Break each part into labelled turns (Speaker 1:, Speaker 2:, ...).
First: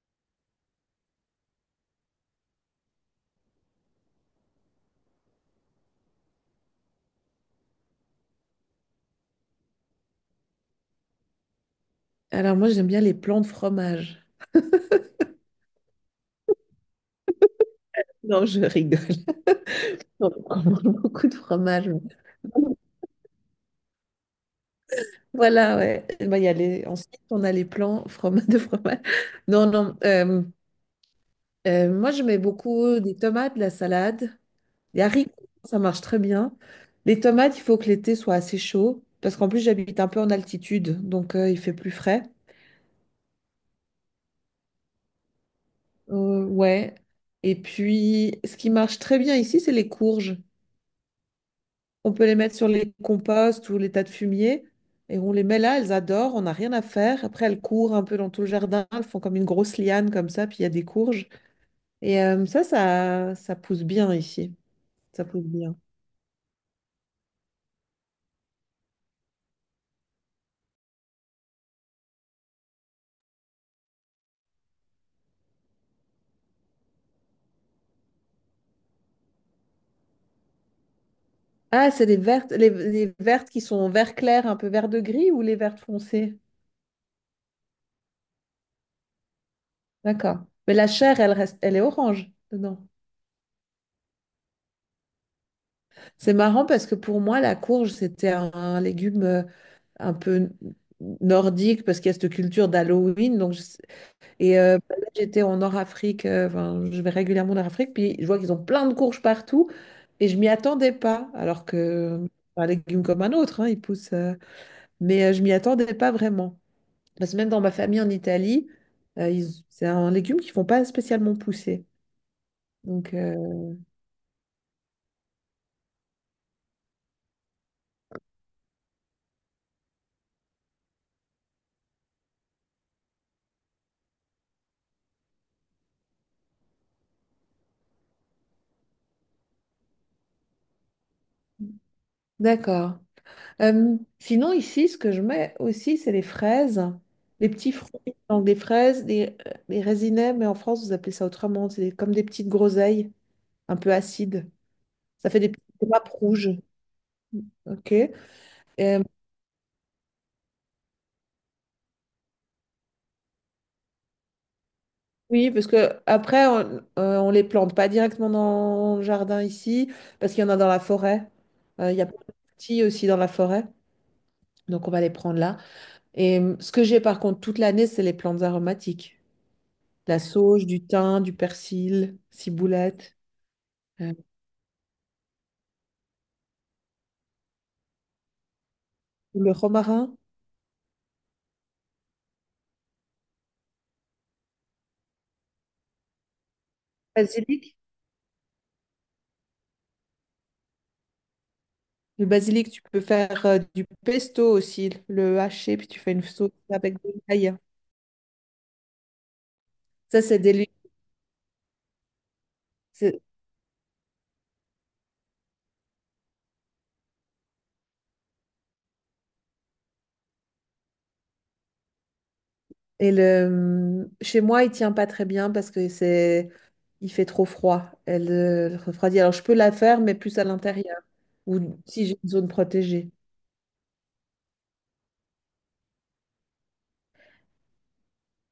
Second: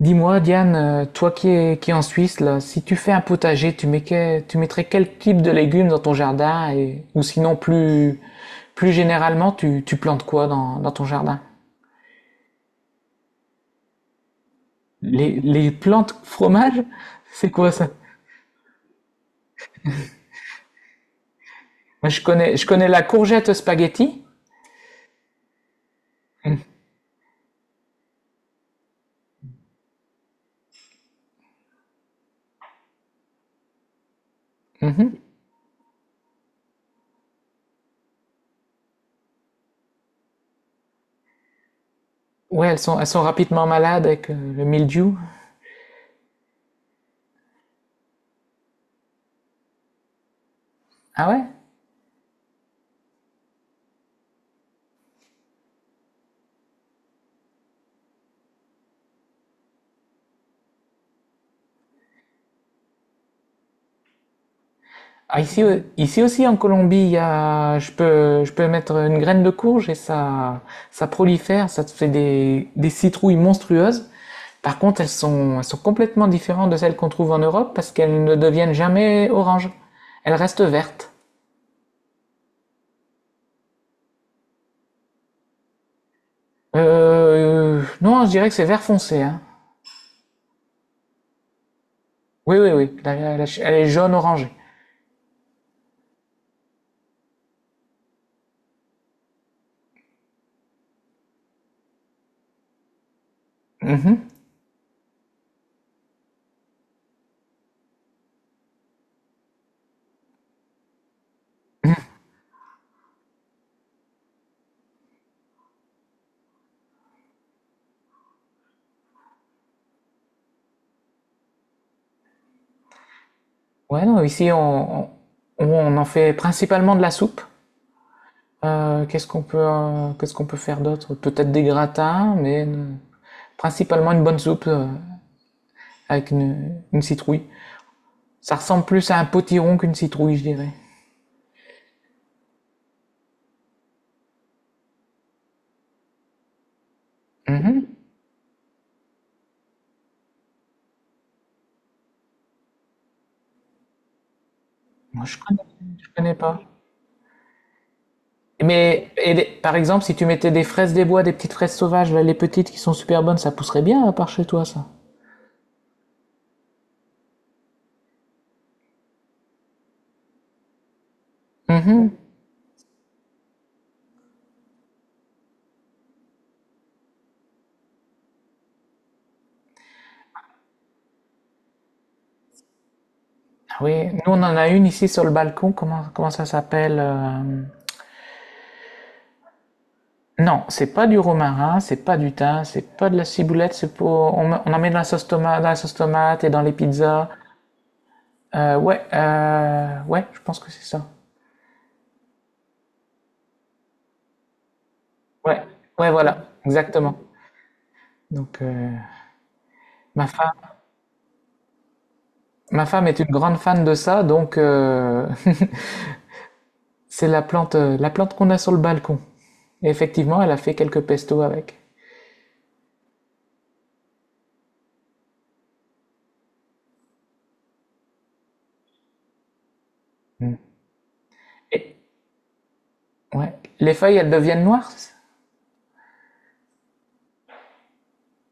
Speaker 1: Dis-moi, Diane, toi qui es en Suisse, là, si tu fais un potager, tu mettrais quel type de légumes dans ton jardin ou sinon plus généralement, tu plantes quoi dans ton jardin?
Speaker 2: Alors moi j'aime bien les plans de fromage.
Speaker 1: Les plantes fromage? C'est quoi ça?
Speaker 2: Non, je rigole. On mange beaucoup de fromage.
Speaker 1: Moi, je connais la courgette spaghetti.
Speaker 2: Voilà, ouais. Eh ben, il y a les... Ensuite, on a les de fromage. Non, non. Moi, je mets beaucoup des tomates, de la salade, des
Speaker 1: Mhm.
Speaker 2: haricots, ça marche très bien. Les tomates, il faut que l'été soit assez chaud, parce qu'en plus, j'habite un peu en altitude, donc il fait plus frais.
Speaker 1: Ouais, elles sont rapidement malades avec le mildiou.
Speaker 2: Ouais. Et puis, ce qui marche très bien ici, c'est les courges.
Speaker 1: Ah ouais?
Speaker 2: On peut les mettre sur les composts ou les tas de fumier. Et on les met là, elles adorent, on n'a rien à faire. Après, elles courent un peu dans tout le jardin, elles font comme une grosse liane comme ça, puis il y a des courges. Et ça pousse bien ici. Ça
Speaker 1: Ah,
Speaker 2: pousse
Speaker 1: ici,
Speaker 2: bien.
Speaker 1: ici aussi en Colombie, il y a, je peux mettre une graine de courge et ça prolifère, ça te fait des citrouilles monstrueuses. Par contre, elles sont complètement différentes de celles qu'on trouve en Europe parce qu'elles ne deviennent jamais oranges. Elles restent vertes.
Speaker 2: Ah, c'est les vertes, les vertes qui sont vert clair, un peu vert de gris ou les vertes foncées?
Speaker 1: Non, je dirais que c'est vert foncé, hein.
Speaker 2: D'accord. Mais la chair, elle reste, elle est orange
Speaker 1: Oui, oui,
Speaker 2: dedans.
Speaker 1: oui. Elle est jaune orangée.
Speaker 2: C'est marrant parce que pour moi, la courge, c'était un légume un peu nordique parce qu'il y a cette culture d'Halloween.
Speaker 1: Mhm.
Speaker 2: Et bah, là, enfin, je vais régulièrement en Nord-Afrique, puis je vois qu'ils ont plein de courges partout, et je m'y attendais pas, alors que c'est un légume comme un autre, hein, il pousse, mais je m'y attendais pas vraiment. Parce que même dans ma famille en Italie, c'est un légume qu'ils font pas spécialement pousser. Donc, euh,
Speaker 1: Ouais, non, ici on en fait principalement de la soupe. Qu'est-ce qu'on peut faire d'autre? Peut-être des gratins, mais principalement une bonne soupe avec une citrouille. Ça ressemble plus à un potiron qu'une citrouille, je dirais.
Speaker 2: d'accord. Sinon, ici, ce que je mets aussi, c'est les fraises, les petits
Speaker 1: Mhm.
Speaker 2: fruits, donc des fraises, des résinets, mais en France, vous appelez ça autrement, c'est comme des petites groseilles, un peu acides.
Speaker 1: Moi,
Speaker 2: Ça
Speaker 1: je
Speaker 2: fait des
Speaker 1: connais,
Speaker 2: petites
Speaker 1: je
Speaker 2: grappes
Speaker 1: connais
Speaker 2: rouges.
Speaker 1: pas.
Speaker 2: OK. Euh,
Speaker 1: Mais par exemple, si tu mettais des fraises des bois, des petites fraises sauvages, là, les petites qui sont super bonnes, ça pousserait bien à part chez toi, ça.
Speaker 2: oui, parce que après, on les plante pas directement dans le jardin ici, parce qu'il y en a dans la forêt. Il y a plein
Speaker 1: Mhm.
Speaker 2: de petits aussi dans la forêt. Donc on va les prendre là. Et ce que j'ai par contre toute l'année, c'est les plantes aromatiques. La sauge, du thym, du persil, ciboulette,
Speaker 1: Ah oui,
Speaker 2: euh,
Speaker 1: nous on en a une ici sur le balcon. Comment ça s'appelle?
Speaker 2: le romarin.
Speaker 1: Non, c'est pas du romarin, c'est pas du thym, c'est pas de la ciboulette, c'est pour... On en met dans la sauce tomate, dans la sauce tomate et dans les pizzas.
Speaker 2: Basilic.
Speaker 1: Ouais, je pense que c'est ça.
Speaker 2: Le basilic, tu peux faire du pesto aussi, le
Speaker 1: Ouais,
Speaker 2: haché, puis tu
Speaker 1: ouais,
Speaker 2: fais une
Speaker 1: voilà,
Speaker 2: sauce avec de
Speaker 1: exactement.
Speaker 2: l'ail.
Speaker 1: Donc, euh,
Speaker 2: Ça,
Speaker 1: ma
Speaker 2: c'est
Speaker 1: femme,
Speaker 2: délicieux.
Speaker 1: Ma femme est une grande fan de ça, donc c'est la plante, la plante qu'on a sur le balcon. Et effectivement, elle a fait quelques pestos avec.
Speaker 2: Et le, chez moi, il tient pas très bien parce que c'est, il fait trop froid. Elle elle refroidit. Alors, je peux la faire, mais plus à
Speaker 1: Mm.
Speaker 2: l'intérieur ou
Speaker 1: Et,
Speaker 2: si j'ai une zone protégée.
Speaker 1: ouais. Les feuilles, elles deviennent noires? C'est ça?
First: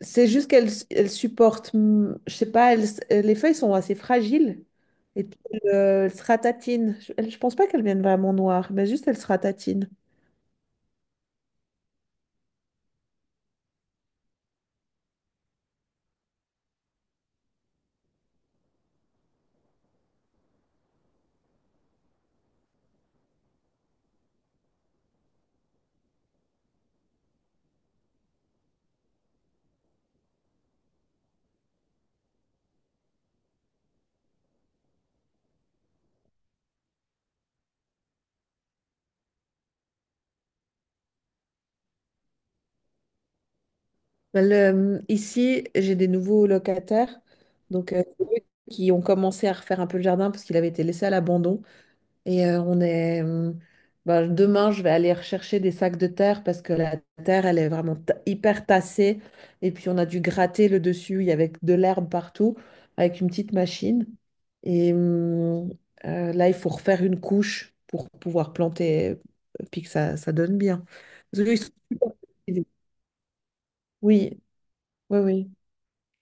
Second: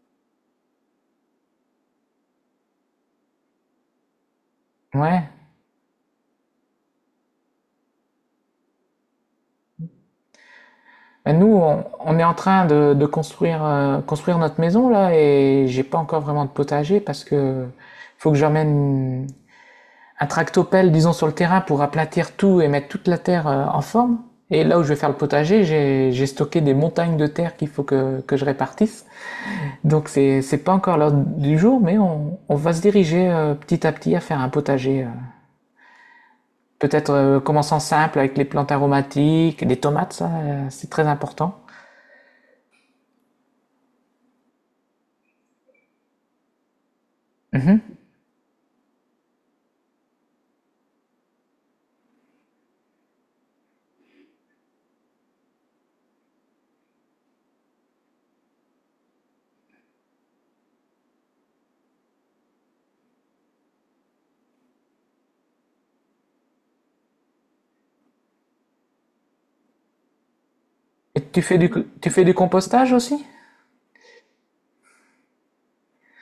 Speaker 2: C'est juste qu'elle elle supporte, je sais pas, les feuilles sont assez fragiles et
Speaker 1: Ouais.
Speaker 2: puis elle, elle se ratatine. Je pense pas qu'elle vienne vraiment noire, mais juste elle se ratatine.
Speaker 1: Ben, nous, on est en train de construire notre maison là et j'ai pas encore vraiment de potager parce que faut que j'emmène un tractopelle, disons, sur le terrain pour aplatir tout et mettre toute la terre en forme. Et là où je vais faire le potager, j'ai stocké des montagnes de terre qu'il faut que je répartisse. Donc c'est pas encore l'heure du jour, mais on va se diriger petit à petit à faire un potager. Peut-être commençant simple avec les plantes aromatiques, les tomates, ça c'est très important.
Speaker 2: Ici, j'ai des nouveaux locataires, donc
Speaker 1: Mhm.
Speaker 2: c'est eux qui ont commencé à refaire un peu le jardin parce qu'il avait été laissé à l'abandon. Et on est. Bah, demain, je vais aller rechercher des sacs de terre parce que la terre, elle est vraiment ta- hyper tassée. Et puis, on a dû gratter le dessus. Il y avait de l'herbe partout avec une petite machine. Et là, il faut refaire une couche pour pouvoir planter et puis que ça donne bien.
Speaker 1: Et
Speaker 2: Parce que ils sont super
Speaker 1: tu fais du
Speaker 2: cultivés.
Speaker 1: compostage aussi?
Speaker 2: Oui, oui, oui.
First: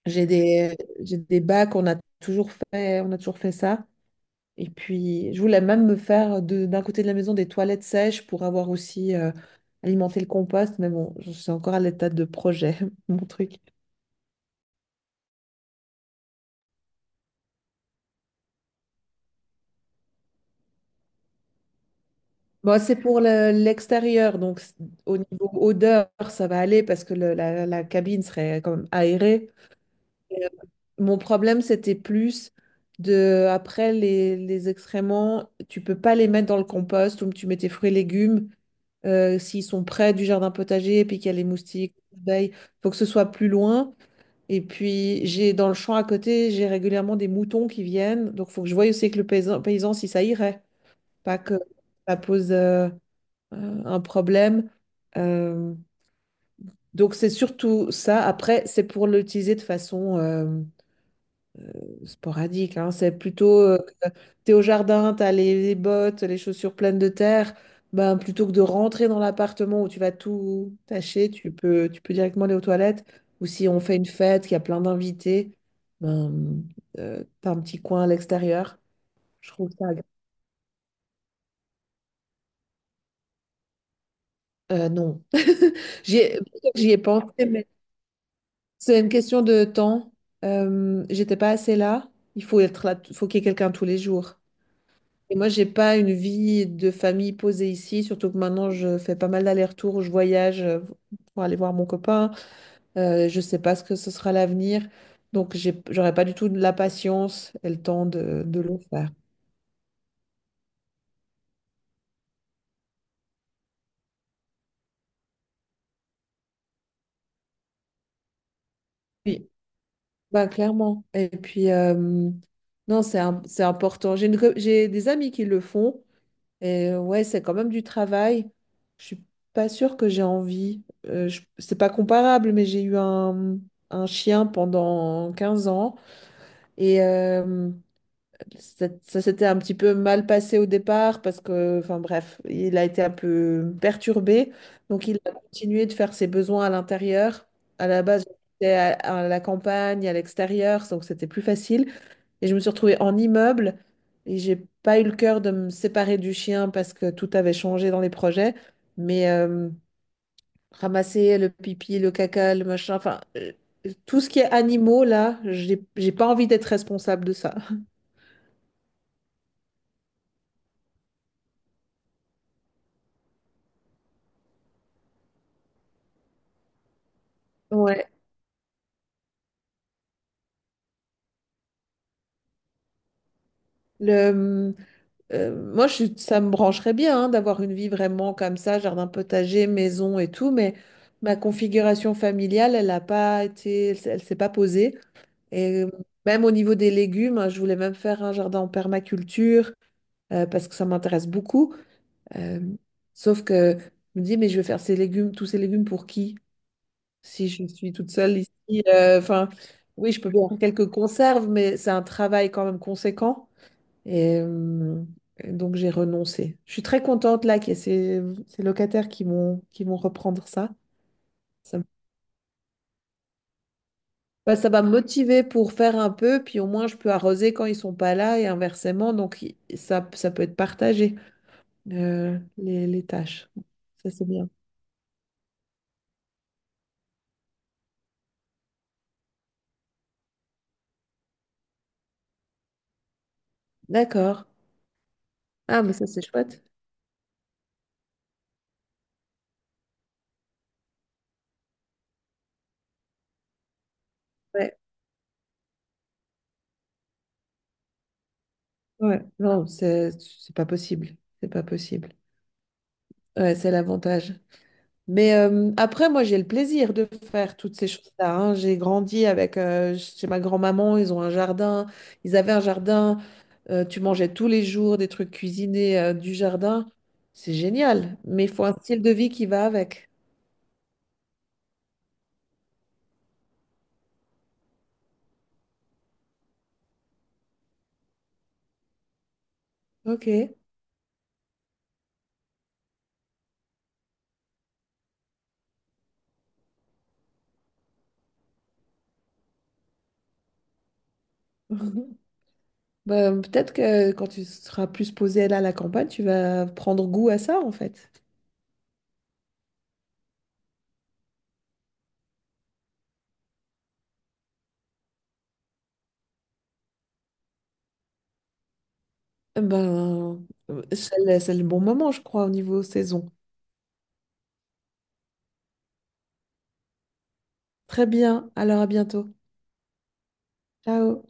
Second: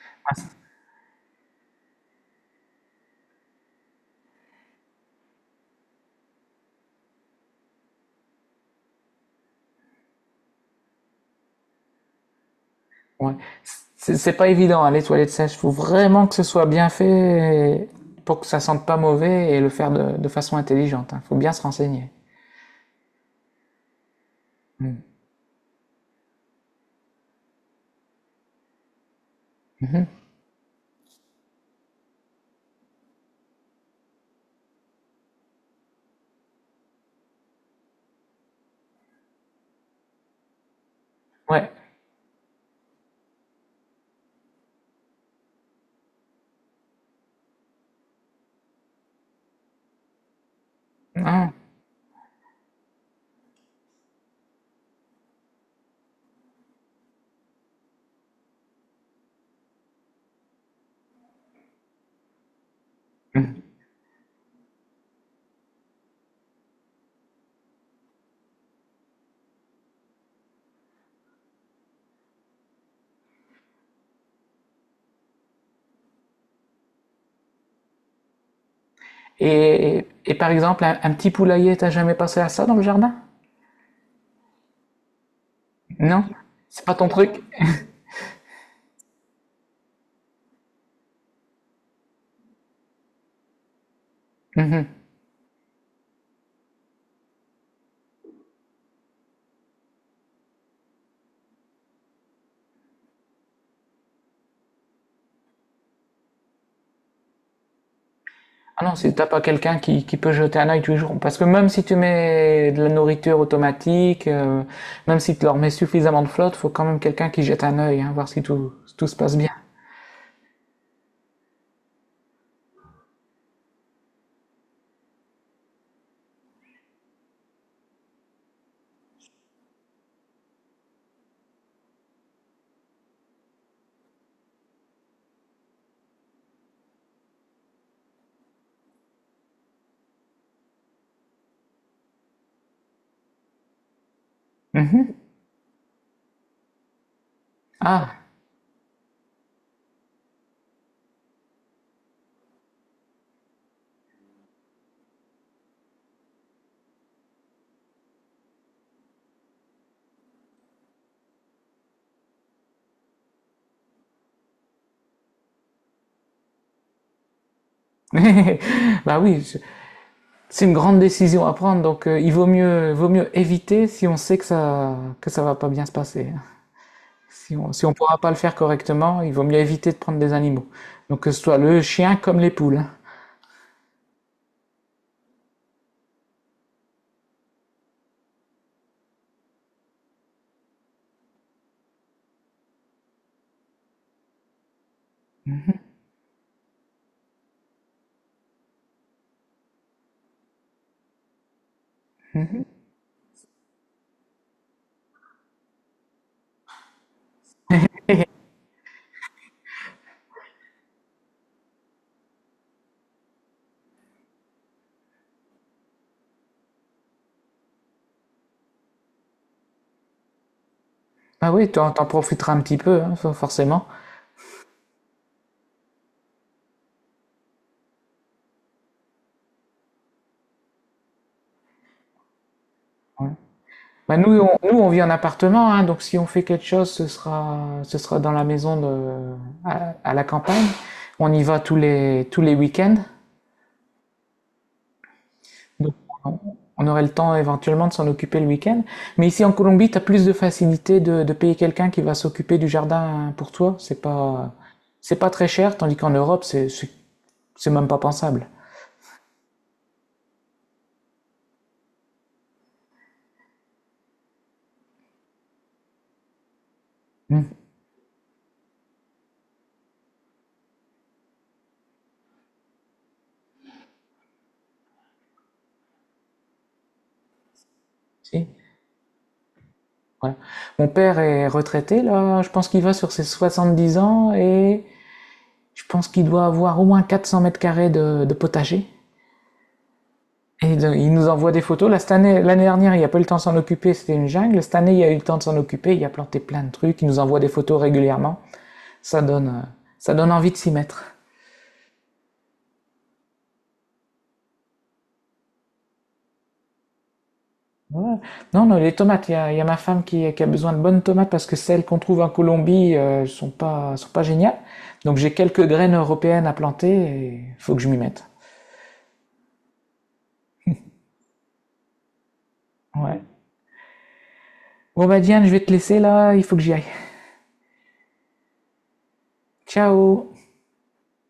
Speaker 2: J'ai des bacs, on a toujours fait ça. Et puis, je voulais même me faire d'un côté de la maison des toilettes sèches pour avoir aussi alimenté le compost. Mais bon, je suis encore à l'état de projet, mon
Speaker 1: Ouais.
Speaker 2: truc.
Speaker 1: C'est pas évident, hein, les toilettes sèches. Faut vraiment que ce soit bien fait pour que ça sente pas mauvais et le faire de façon intelligente. Hein. Faut bien se renseigner.
Speaker 2: C'est pour l'extérieur,
Speaker 1: Mm.
Speaker 2: au niveau odeur, ça va aller parce que la, la cabine serait quand même aérée.
Speaker 1: Mhm.
Speaker 2: Et, mon problème, c'était plus de, après les excréments, tu peux pas les mettre dans le compost où tu mets tes fruits et légumes s'ils sont près du jardin potager et puis qu'il y a les
Speaker 1: Ouais.
Speaker 2: moustiques, les abeilles, faut que ce soit plus loin. Et puis, j'ai dans le champ à côté, j'ai régulièrement des moutons qui viennent. Donc, il faut que je voie aussi avec paysan si ça irait. Pas
Speaker 1: Ah.
Speaker 2: que ça pose un problème. Euh, donc, c'est surtout ça. Après, c'est pour l'utiliser de façon sporadique, hein. C'est plutôt,
Speaker 1: Mm.
Speaker 2: tu es au jardin, t'as les bottes, les chaussures pleines de terre, ben, plutôt que de rentrer dans l'appartement où tu vas tout tâcher, tu peux directement aller aux toilettes. Ou si on fait une fête, qu'il y a plein d'invités, ben, t'as un petit coin à l'extérieur. Je trouve ça
Speaker 1: Et, et,
Speaker 2: agréable.
Speaker 1: et par exemple, un petit poulailler, t'as jamais pensé à ça dans le jardin?
Speaker 2: Non, j'y
Speaker 1: Non?
Speaker 2: ai,
Speaker 1: C'est
Speaker 2: j'y
Speaker 1: pas
Speaker 2: ai
Speaker 1: ton truc?
Speaker 2: pensé. C'est une question de temps. J'étais pas assez là. Il faut être là, faut qu'il y ait quelqu'un tous les jours.
Speaker 1: Mhm.
Speaker 2: Et moi, j'ai pas une vie de famille posée ici, surtout que maintenant, je fais pas mal d'allers-retours, je voyage pour aller voir mon copain. Je sais pas ce que ce sera l'avenir, donc j'aurais pas du tout de la patience et le temps de le
Speaker 1: Ah non,
Speaker 2: faire.
Speaker 1: si t'as pas quelqu'un qui peut jeter un œil tous les jours, parce que même si tu mets de la nourriture automatique, même si tu leur mets suffisamment de flotte, faut quand même quelqu'un qui jette un œil, hein, voir si tout se passe bien.
Speaker 2: Oui, bah clairement. Et puis, non, c'est important. J'ai des amis qui le font, et ouais, c'est quand même du travail. Je suis pas sûre que j'ai envie. C'est pas comparable, mais j'ai eu un chien pendant 15 ans. Et ça s'était un petit peu mal passé au départ parce que, enfin bref, il a été un peu perturbé. Donc
Speaker 1: Mhm.
Speaker 2: il a continué de faire ses besoins à l'intérieur. À la
Speaker 1: Ah,
Speaker 2: base, j'étais à, à la campagne, à l'extérieur, donc c'était plus facile. Et je me suis retrouvée en immeuble et j'ai pas eu le cœur de me séparer du chien parce que tout avait changé dans les projets. Mais ramasser le pipi, le caca, le machin, tout ce qui est animaux là, j'ai pas envie d'être responsable de ça.
Speaker 1: bah oui, c'est une grande décision à prendre, donc il vaut mieux éviter si on sait que ça va pas bien se passer. Hein. Si on, si on
Speaker 2: Ouais,
Speaker 1: pourra pas le faire correctement, il vaut mieux éviter de prendre des animaux. Donc que ce soit le chien comme les poules. Hein.
Speaker 2: le, hum, ça me brancherait bien hein, d'avoir une vie vraiment comme ça, jardin potager, maison et tout, mais ma configuration familiale, elle n'a pas été, elle s'est pas posée. Et même au niveau des légumes, hein, je voulais même faire un jardin en permaculture parce que ça m'intéresse beaucoup. Euh, sauf que je me dis, mais je vais faire ces légumes, tous ces légumes pour qui? Si je suis toute seule ici, enfin, oui, je peux bien faire quelques conserves, mais c'est un travail quand même conséquent. Et, euh, et donc j'ai renoncé. Je suis très contente là qu'il y ait ces locataires qui vont reprendre ça.
Speaker 1: Ah oui,
Speaker 2: Ça, me-
Speaker 1: t'en profiteras un petit peu, hein, forcément.
Speaker 2: bah, ça va me motiver pour faire un peu, puis au moins je peux arroser quand ils sont pas là et inversement. Ça peut être partagé, les
Speaker 1: Ouais.
Speaker 2: tâches. Ça
Speaker 1: Bah,
Speaker 2: c'est bien.
Speaker 1: nous, on vit en appartement, hein, donc si on fait quelque chose, ce sera dans la maison à la campagne. On y va tous les week-ends,
Speaker 2: D'accord. Ah, mais
Speaker 1: donc
Speaker 2: ça c'est
Speaker 1: on
Speaker 2: chouette.
Speaker 1: on aurait le temps éventuellement de s'en occuper le week-end. Mais ici en Colombie, tu as plus de facilité de payer quelqu'un qui va s'occuper du jardin pour toi.
Speaker 2: Ouais.
Speaker 1: C'est pas très cher, tandis qu'en Europe, c'est même pas pensable.
Speaker 2: Ouais. Non, c'est pas possible. C'est pas possible. Ouais, c'est l'avantage. Mais après, moi, j'ai le plaisir de
Speaker 1: Hmm.
Speaker 2: faire toutes ces choses-là. Hein. J'ai grandi avec, chez ma grand-maman, ils avaient un jardin, tu mangeais tous les jours des trucs cuisinés, du jardin. C'est génial, mais
Speaker 1: Si.
Speaker 2: il faut un style de vie qui va avec.
Speaker 1: Voilà. Mon père est retraité, là, je pense qu'il va sur ses 70 ans. Et je pense qu'il doit avoir au moins 400 mètres carrés de potager.
Speaker 2: OK.
Speaker 1: Et donc, il nous envoie des photos. Là, cette année, l'année dernière, il n'y a pas eu le temps de s'en occuper, c'était une jungle. Cette année, il y a eu le temps de s'en occuper, il a planté plein de trucs, il nous envoie des photos régulièrement. Ça donne, euh, Ça donne envie de s'y mettre.
Speaker 2: Bah, peut-être que quand tu seras plus posé là à la campagne, tu vas prendre goût à ça, en fait.
Speaker 1: Ouais. Non, non, les tomates, y a ma femme qui a besoin de bonnes tomates parce que celles qu'on trouve en Colombie sont pas géniales. Donc j'ai quelques graines européennes à planter et faut que je m'y mette.
Speaker 2: Eh ben, c'est le bon moment, je crois, au niveau
Speaker 1: Ouais.
Speaker 2: saison.
Speaker 1: Bon bah Diane, je vais te laisser là, il faut que j'y aille.
Speaker 2: Très bien, alors à bientôt.
Speaker 1: Ciao
Speaker 2: Ciao.